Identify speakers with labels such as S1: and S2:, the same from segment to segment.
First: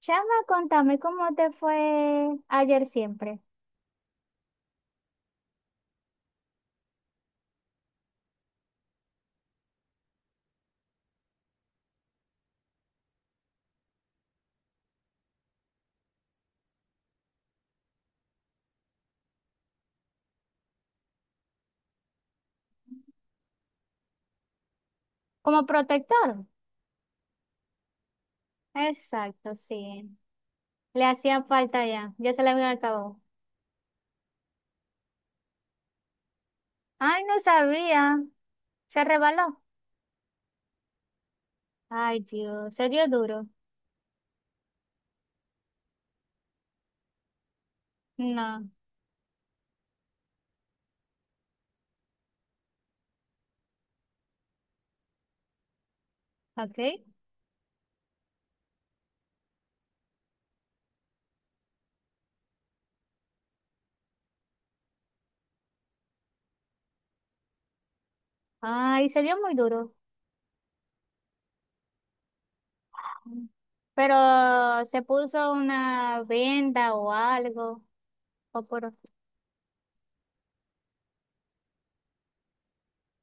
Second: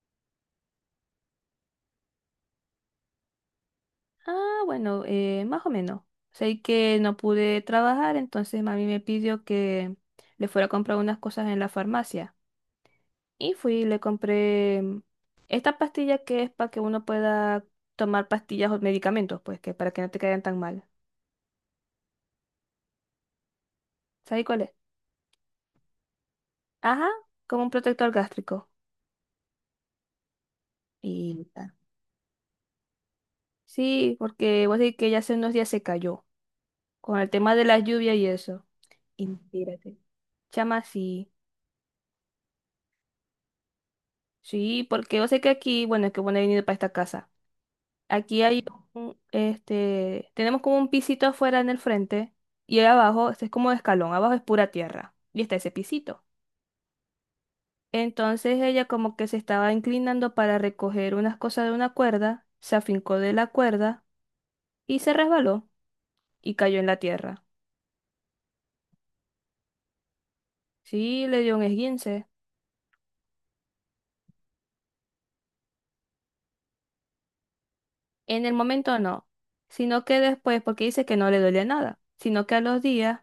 S1: Chama, contame cómo te fue ayer siempre.
S2: Ah, bueno, más o menos. Sé que no pude trabajar, entonces mami me pidió que le fuera a comprar unas cosas en la farmacia. Y fui y le compré esta pastilla que es para que uno pueda tomar pastillas o medicamentos, pues que para que no te caigan tan mal. ¿Sabes cuál es?
S1: Como protector.
S2: Ajá, como un protector gástrico.
S1: Exacto, sí. Le
S2: Y
S1: hacían
S2: tal.
S1: falta ya. Ya se le había acabado.
S2: Sí, porque vos decís que ya hace unos días se cayó con
S1: Ay,
S2: el
S1: no
S2: tema de la lluvia
S1: sabía.
S2: y eso.
S1: Se
S2: Y
S1: rebaló.
S2: mírate. Chama, sí.
S1: Ay, Dios. Se dio duro.
S2: Sí, porque yo sé que aquí, bueno, es que bueno, he venido para esta casa. Aquí hay
S1: No.
S2: un, este, tenemos como un pisito afuera en el frente y ahí abajo, este es como de escalón, abajo es pura tierra y está ese pisito.
S1: Ok.
S2: Entonces ella como que se estaba inclinando para recoger unas cosas de una cuerda, se afincó de la cuerda y se resbaló y cayó en la tierra.
S1: Ay, se dio muy duro.
S2: Sí, le dio un esguince.
S1: Pero se puso una venda o algo.
S2: En el
S1: O por...
S2: momento no, sino que después, porque dice que no le duele nada, sino que a los días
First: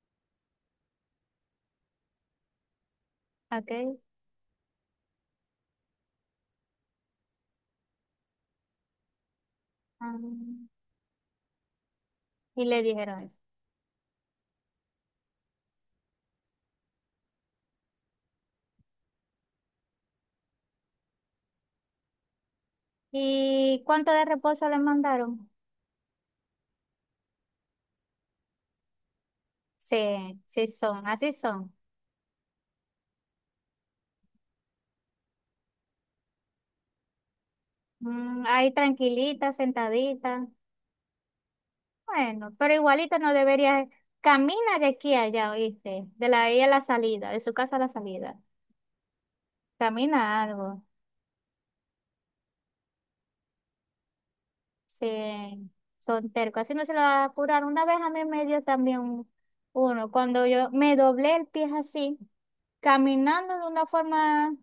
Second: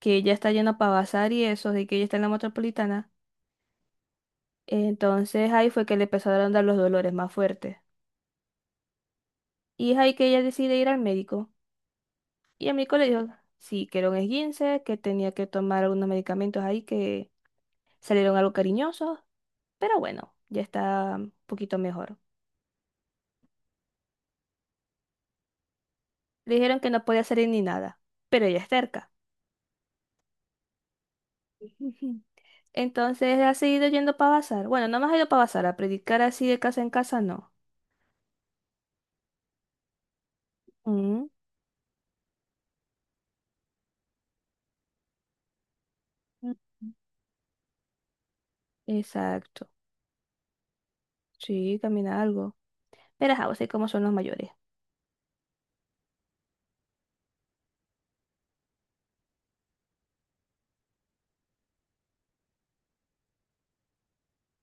S2: que ella está yendo para bazar y eso, de que ella está en la metropolitana.
S1: Ok.
S2: Entonces ahí fue que le empezaron a dar los dolores más fuertes. Y es ahí
S1: Ah,
S2: que ella decide ir al médico.
S1: y
S2: Y el
S1: le
S2: médico le
S1: dijeron
S2: dijo,
S1: eso.
S2: sí, que era un esguince, que tenía que tomar algunos medicamentos ahí que salieron algo cariñosos, pero bueno, ya está un poquito mejor.
S1: ¿Y cuánto de reposo le mandaron?
S2: Le dijeron que no podía salir ni nada, pero ella es terca.
S1: Sí, sí son. Así son.
S2: Ujú. Entonces ha seguido yendo para bazar. Bueno, no más ha ido para bazar, a predicar así de casa en casa, no.
S1: Mm, ahí tranquilita, sentadita.
S2: Mm.
S1: Bueno, pero igualito no debería. Camina de aquí a allá, ¿oíste? De la ahí a la salida, de su casa a la salida.
S2: Exacto.
S1: Camina algo.
S2: Sí, camina algo. Pero ajá, vos sabés cómo son los mayores.
S1: Sí, son tercos. Así no se lo va a apurar. Una vez a mí me dio también uno. Cuando yo me doblé el pie así, caminando de una forma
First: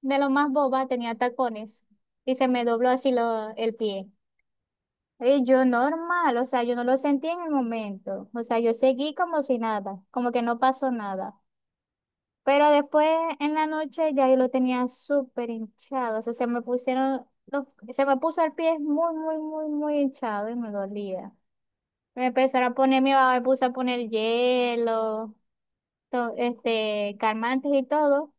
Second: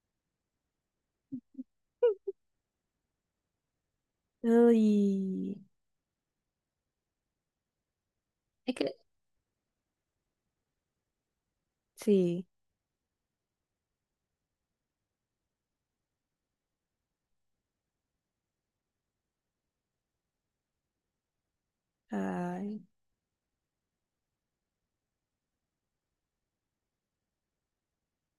S1: de lo más boba, tenía tacones. Y se me dobló así lo, el pie. Y
S2: Uy.
S1: yo normal, o sea, yo no lo sentí en el momento, o sea, yo
S2: Es que
S1: seguí como si nada, como que no pasó nada.
S2: sí.
S1: Pero después en la noche ya yo lo tenía súper hinchado, o sea, se me pusieron, se me puso el pie muy, muy, muy, muy hinchado y me dolía. Me empezaron a
S2: Ay,
S1: poner, mi mamá me puso a poner hielo, este, calmantes y todo,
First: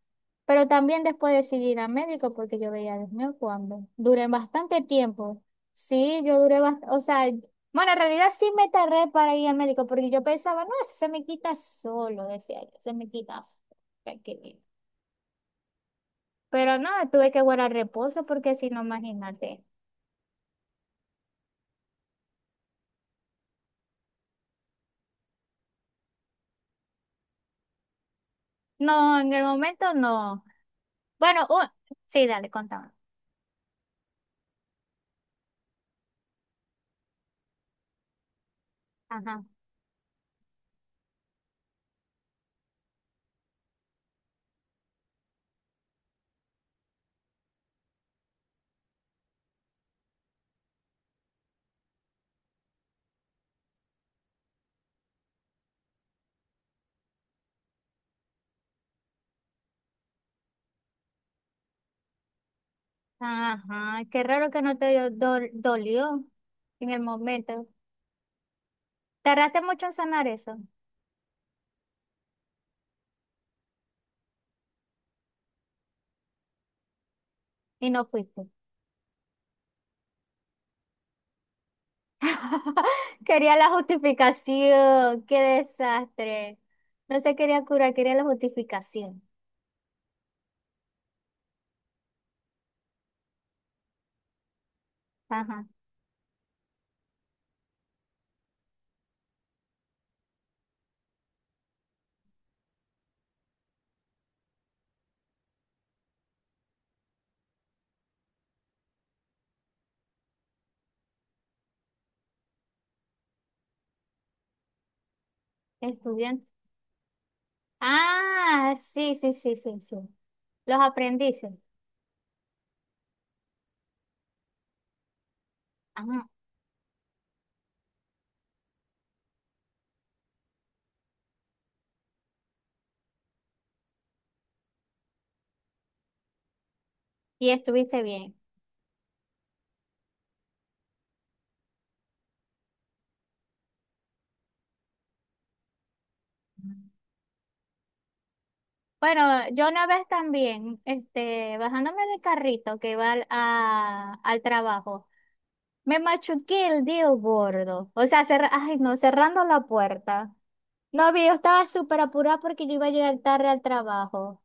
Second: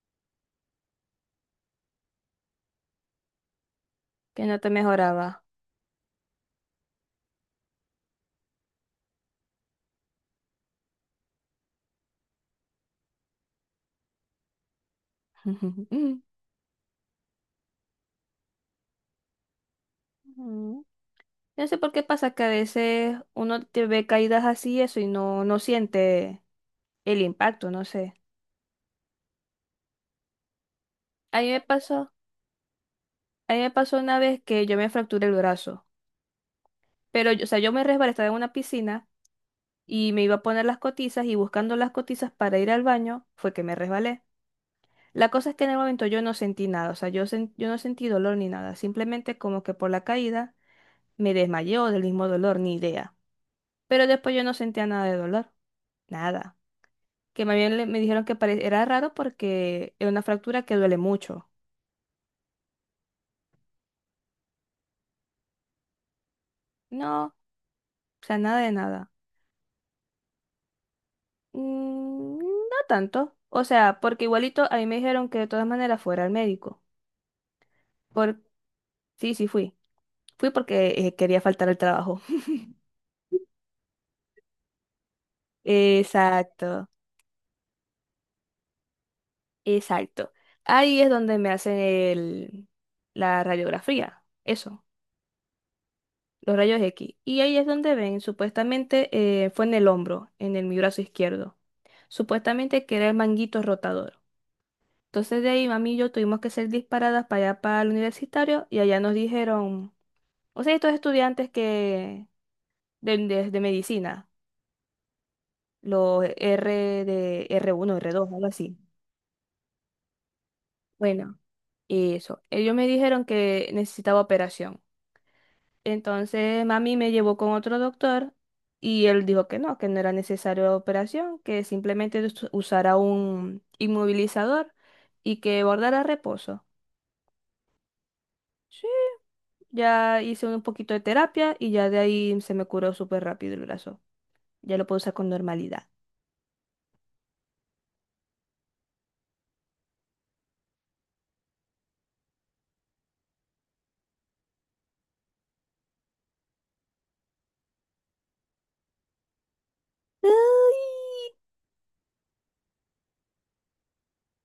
S1: pero también después decidí ir al médico porque yo veía, Dios mío, cuando duré
S2: que no te
S1: bastante tiempo.
S2: mejoraba.
S1: Sí, yo duré bastante, o sea, bueno, en realidad sí me tardé para ir al médico porque yo pensaba, no, eso se me quita solo, decía yo, se me quita solo. Tranquilito. Pero no, tuve que guardar reposo porque si no, imagínate.
S2: Mm. No sé por qué pasa que a veces uno te ve caídas así eso y no, no siente el impacto, no sé.
S1: No, en el momento no.
S2: A
S1: Bueno,
S2: mí me pasó,
S1: sí, dale, contame.
S2: a mí me pasó una vez que yo me fracturé el brazo, pero yo, o sea, yo me resbalé, estaba en una piscina
S1: Ajá,
S2: y me iba a poner las cotizas y buscando las cotizas para ir al baño fue que me resbalé. La cosa es que en el momento yo no sentí nada, o sea, yo no sentí dolor ni nada, simplemente como que por la caída. Me desmayé o del mismo dolor, ni idea. Pero después yo no sentía nada de dolor, nada. Que más bien me dijeron que era raro porque era una fractura que duele mucho.
S1: ajá, qué raro que no te dolió en el
S2: No, o
S1: momento.
S2: sea, nada de nada.
S1: Tardaste mucho en sanar eso
S2: Mm, no tanto. O sea, porque igualito a mí me dijeron que de todas maneras fuera al médico.
S1: y no
S2: Por...
S1: fuiste.
S2: Sí, sí fui. Fui porque quería faltar al trabajo.
S1: Quería la justificación, qué desastre.
S2: Exacto,
S1: No se quería curar, quería la justificación.
S2: exacto. Ahí es donde me hacen el... la radiografía. Eso.
S1: Ajá,
S2: Los rayos X. Y ahí es donde ven, supuestamente fue en el hombro, en el, mi brazo izquierdo. Supuestamente que era el manguito rotador. Entonces de ahí mami y yo tuvimos que ser disparadas para allá para el universitario y allá nos dijeron, o sea, estos estudiantes que de medicina, los
S1: estudiante.
S2: R de r uno r dos algo
S1: Ah,
S2: así.
S1: sí, sí, sí, sí, sí. Los
S2: Bueno,
S1: aprendices.
S2: y eso. Ellos me dijeron que necesitaba operación.
S1: Ajá,
S2: Entonces mami me llevó con otro doctor y él dijo que no era necesaria la operación, que simplemente usara un inmovilizador y que guardara reposo.
S1: y estuviste bien.
S2: Sí, ya hice un poquito de terapia y ya de ahí se me curó súper rápido el brazo. Ya lo puedo usar con normalidad.
S1: Bueno, yo una vez también, este, bajándome del carrito que iba al trabajo. Me machuqué el dedo gordo. O sea, ay, no, cerrando la puerta. No, vi, yo estaba súper apurada porque yo iba a llegar tarde al trabajo.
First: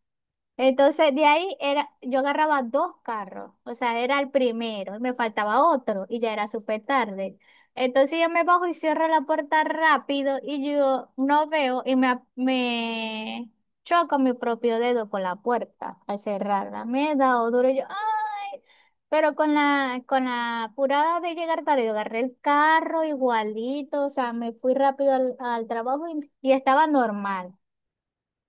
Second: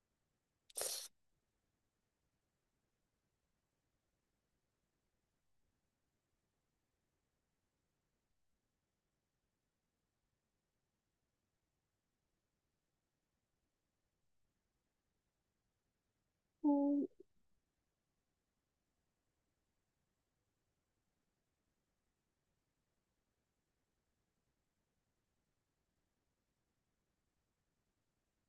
S1: Entonces de ahí era, yo agarraba dos carros, o sea, era el primero, y me faltaba otro y ya era súper tarde. Entonces yo me bajo y cierro la puerta rápido y yo no veo y me, me choco mi propio dedo con la puerta al cerrarla.
S2: Uy.
S1: Me he dado duro y yo, ¡ay! Pero con la apurada de llegar tarde, yo agarré el carro igualito, o sea, me fui rápido al, al trabajo y estaba normal.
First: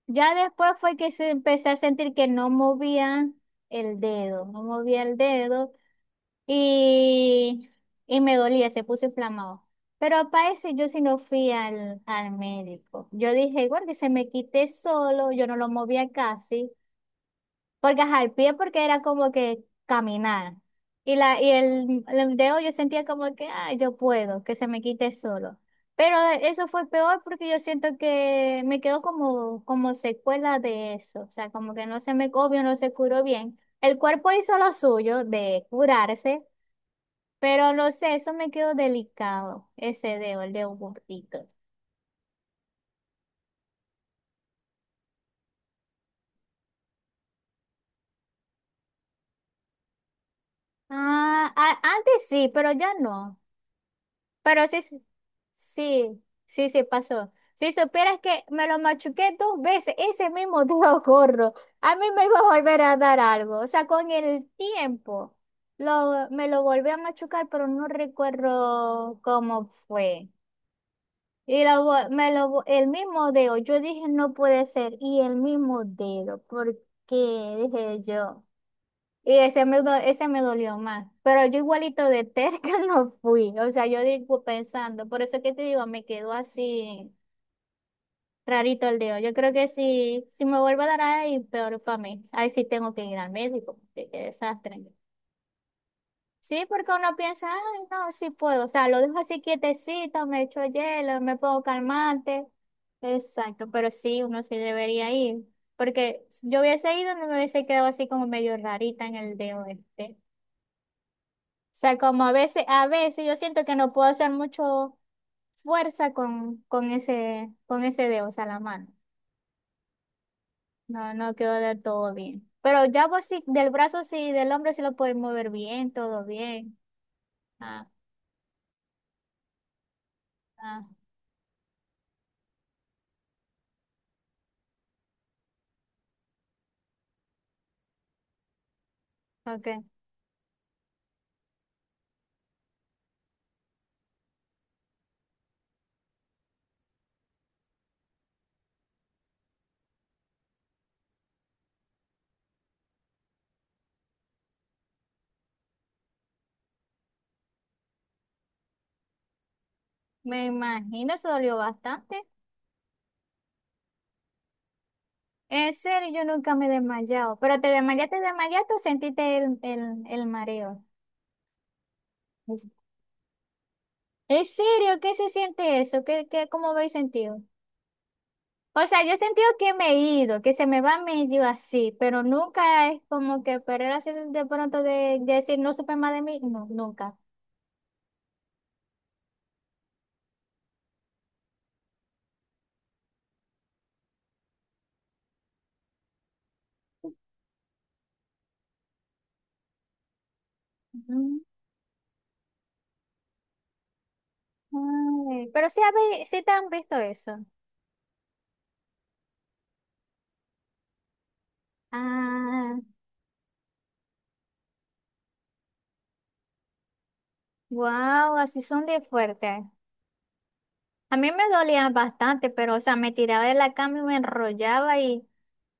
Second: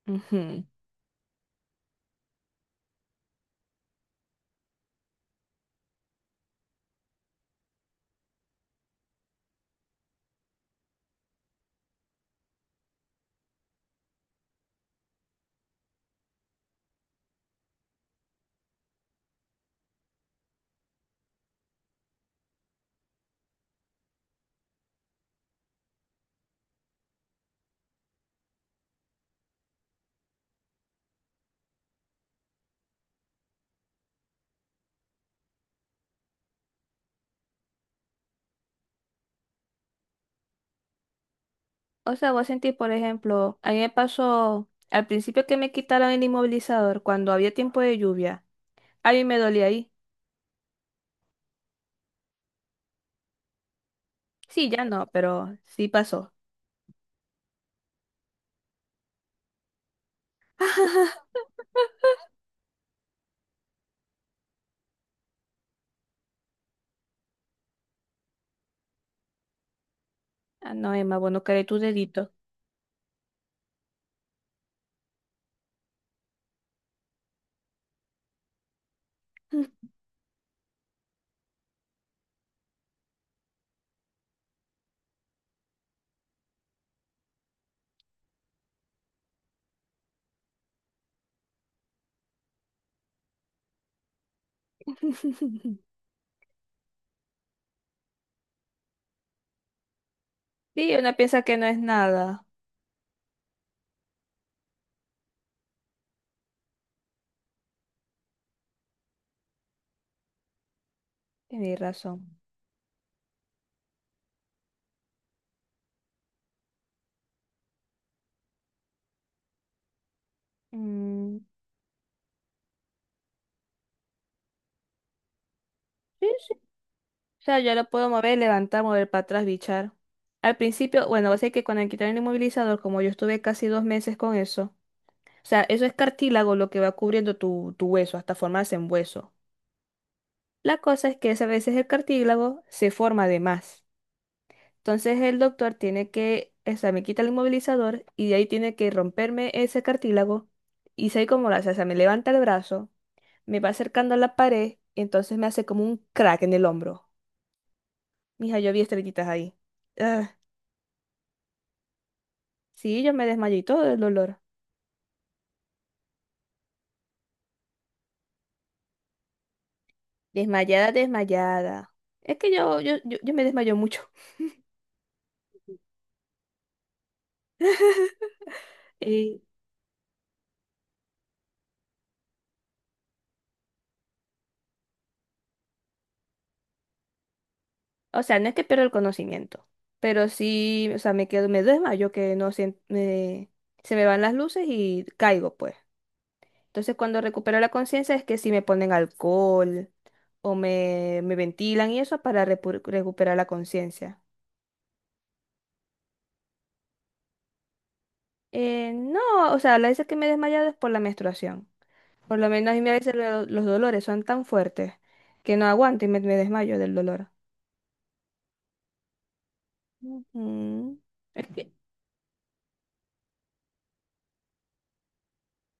S1: Ya
S2: Ujú.
S1: después fue que se empecé a sentir que no movía el dedo, no movía el dedo y, y me dolía, se puso inflamado. Pero para eso yo sí no fui al, al médico. Yo dije, igual que se me quite solo, yo no lo movía casi. Porque ajá, el pie porque era como que caminar. Y, la, y el dedo yo sentía como que, ay, yo puedo, que se me quite solo. Pero eso fue peor porque yo siento que me quedó como, como secuela de eso. O sea, como que no se me, obvio, no se curó bien. El cuerpo hizo lo suyo de curarse, pero no sé, eso me quedó delicado, ese dedo, el dedo gordito.
S2: O sea, vos sentís, por ejemplo, a mí me pasó al principio que me quitaron el inmovilizador cuando había tiempo de lluvia. A mí me dolía ahí.
S1: Ah, antes sí, pero ya no. Pero
S2: Sí,
S1: sí,
S2: ya
S1: sí,
S2: no, pero sí
S1: sí,
S2: pasó.
S1: sí pasó. Si supieras que me lo machuqué dos veces, ese mismo dedo gordo, a mí me iba a volver a dar algo. O sea, con el tiempo lo, me lo volví a machucar, pero no recuerdo cómo fue.
S2: Ah, no, Emma, bueno,
S1: Y
S2: caeré tu
S1: lo,
S2: dedito.
S1: me lo, el mismo dedo, yo dije, no puede ser, y el mismo dedo, porque dije yo. Y ese me, ese me dolió más. Pero yo igualito de terca no fui. O sea, yo digo pensando, por eso que te digo, me quedó así rarito el dedo. Yo creo que si, si me vuelvo a dar ahí, peor para mí. Ahí sí tengo que ir al médico. Qué, qué desastre. Sí, porque uno piensa, ay, no, sí puedo. O sea, lo dejo así quietecito, me echo
S2: Sí, una
S1: hielo, me
S2: piensa que
S1: pongo
S2: no es nada.
S1: calmante. Exacto, pero sí, uno sí debería ir. Porque si yo hubiese ido, no me hubiese quedado así como medio rarita en el dedo este.
S2: Tienes
S1: O sea, como
S2: razón.
S1: a veces yo siento que no puedo hacer mucho fuerza con ese dedo, o sea, la mano. No, no
S2: Mm,
S1: quedó del todo bien. Pero ya por si del brazo sí, del hombro sí lo puedes mover bien, todo
S2: sí, sí.
S1: bien.
S2: O sea, yo lo
S1: Ah,
S2: puedo mover, levantar, mover para atrás, bichar. Al
S1: ah,
S2: principio, bueno, sé que cuando me quitaron el inmovilizador, como yo estuve casi 2 meses con eso, o sea, eso es cartílago lo que va cubriendo tu, tu hueso hasta formarse en hueso.
S1: ok.
S2: La cosa es que a veces el cartílago se forma de más. Entonces el doctor tiene que, o sea, me quita el inmovilizador y de ahí tiene que romperme ese cartílago. Y sé cómo lo hace, o sea, me levanta el brazo, me va acercando a la pared y entonces me hace como un crack en el hombro. Mija, yo vi estrellitas ahí. Ah,
S1: Me imagino, eso dolió bastante.
S2: sí, yo me desmayé y todo el dolor.
S1: En serio, yo nunca me he desmayado. Pero te desmayaste, desmayaste o sentiste el mareo.
S2: Desmayada, desmayada. Es que yo me desmayo mucho.
S1: En serio, ¿qué se siente eso? ¿Qué, qué, cómo habéis sentido? O sea, yo he
S2: Y,
S1: sentido que me he ido, que se me va medio así, pero nunca es como que perder así de pronto de decir no supe más de mí. No, nunca.
S2: o sea, no es que pierdo el conocimiento, pero sí, o sea, me quedo, me desmayo que no sien- me- se me van las luces y caigo, pues. Entonces, cuando recupero la conciencia es que si me ponen alcohol o me
S1: Mm,
S2: ventilan y eso para recuperar la conciencia.
S1: ay, pero sí, sí te han visto eso.
S2: No, o sea, la veces que me he desmayado es por la menstruación. Por lo menos
S1: Ah,
S2: a mí a veces los dolores son tan fuertes que no aguanto y me desmayo del dolor.
S1: wow, así son de fuerte.
S2: Ujú.
S1: A mí me
S2: Es que,
S1: dolía bastante, pero o sea, me tiraba de la cama y me enrollaba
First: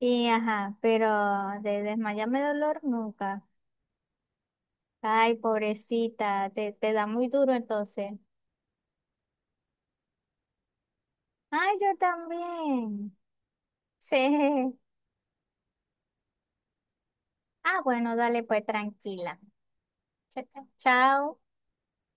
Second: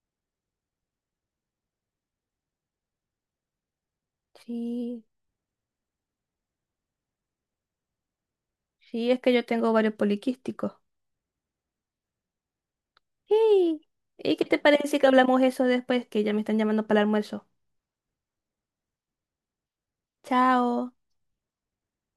S1: y ajá, pero de desmayarme de dolor nunca.
S2: sí,
S1: Ay, pobrecita, te da muy duro entonces.
S2: sí, es que yo tengo varios poliquísticos.
S1: Ay, yo también.
S2: Sí.
S1: Sí.
S2: ¿Y qué te parece que hablamos eso después? Que ya me están llamando para el almuerzo.
S1: Ah, bueno, dale pues tranquila. Chao.
S2: Chao.
S1: Chao.